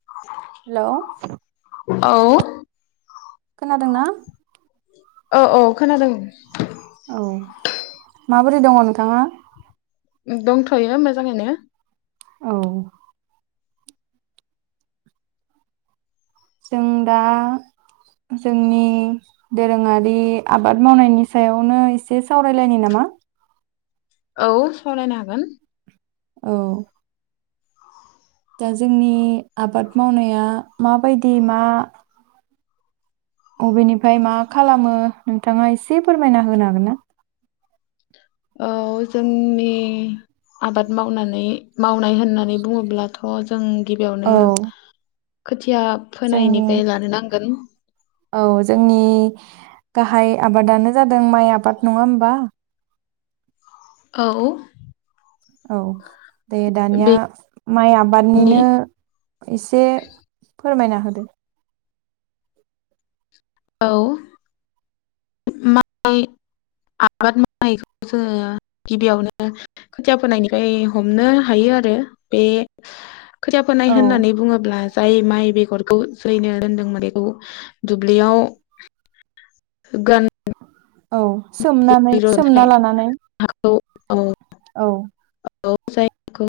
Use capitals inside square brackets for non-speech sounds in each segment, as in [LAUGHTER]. हेल'। औ। खोनादोंना औ औ खोनादों। औ माबोरै दङ नोंथाङा। दंथयो मोजाङैनो। औ। जों दा जोंनि दोरोङारि आबाद मावनायनि सायावनो एसे सावरायलायनि नामा। औ सावरायनो हागोन। औ। दा जोंनि आबाद मावनाया माबायदि मा। अबेनिफ्राय मा खालामो नोंथाङा एसे फोरमायना होनो हागोन ना। औ जोंनि आबाद मावनानै माव नाय होननानै बुङोब्लाथ जों। गिबियावनो। औ खोथि थिया जोंनि फोनायनिफ्राय लानो नांगोन औ जोंनि। गाहाय आबादानो जादों माइ आबाद नङा होमबा। औ। औ। दे दानिया माइ बेनि आबादनिनो एसे। फोरमायना होदो। औ। माइ आबाद मावनायखौ जोङो गिबियावनो खोथिया फोनायनिफ्राय हमनो हायो आरो बे खोथिया फोनाय औ होननानै बुङोब्ला जाय माइ बेगर। [INAUDIBLE] जैनो दोनदोंमोन बेखौ दुब्लियाव गोन। औ सोमनानै सोमना थाखाय लानानै। औ। औ। औ जायखौ।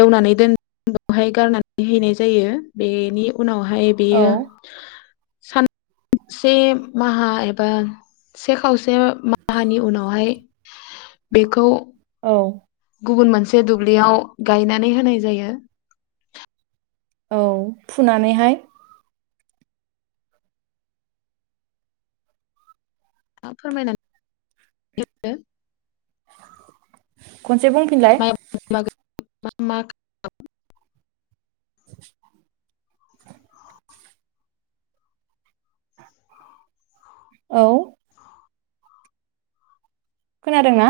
एवनानै दोन बेवहाय गारनानै हैनाय जायो बेनि। उनावहाय औ बेयो। सान से माहा एब बा से खावसे माहानि उनावहाय बेखौ। औ। गुबुन मोनसे दुब्लियाव गायनानै होनाय जायो। औ फुनानैहाय। आ फोरमायनांग [INAUDIBLE] [INAUDIBLE] खनसे बुंफिनलाय। म मा? [INAUDIBLE] औ। खोनादों ना?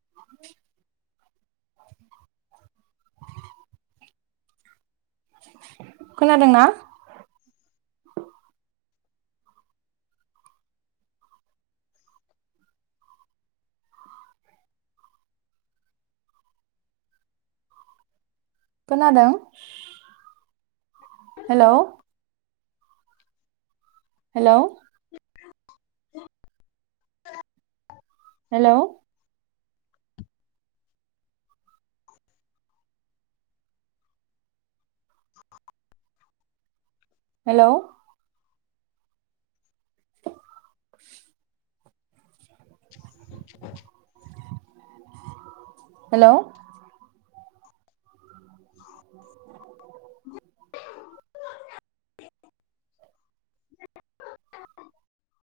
[INAUDIBLE] खोनादोंना? खोनादों? हेलौ। हेलौ। हेलौ। हेल' [INAUDIBLE] [INAUDIBLE] हेल'। [INAUDIBLE] [INAUDIBLE]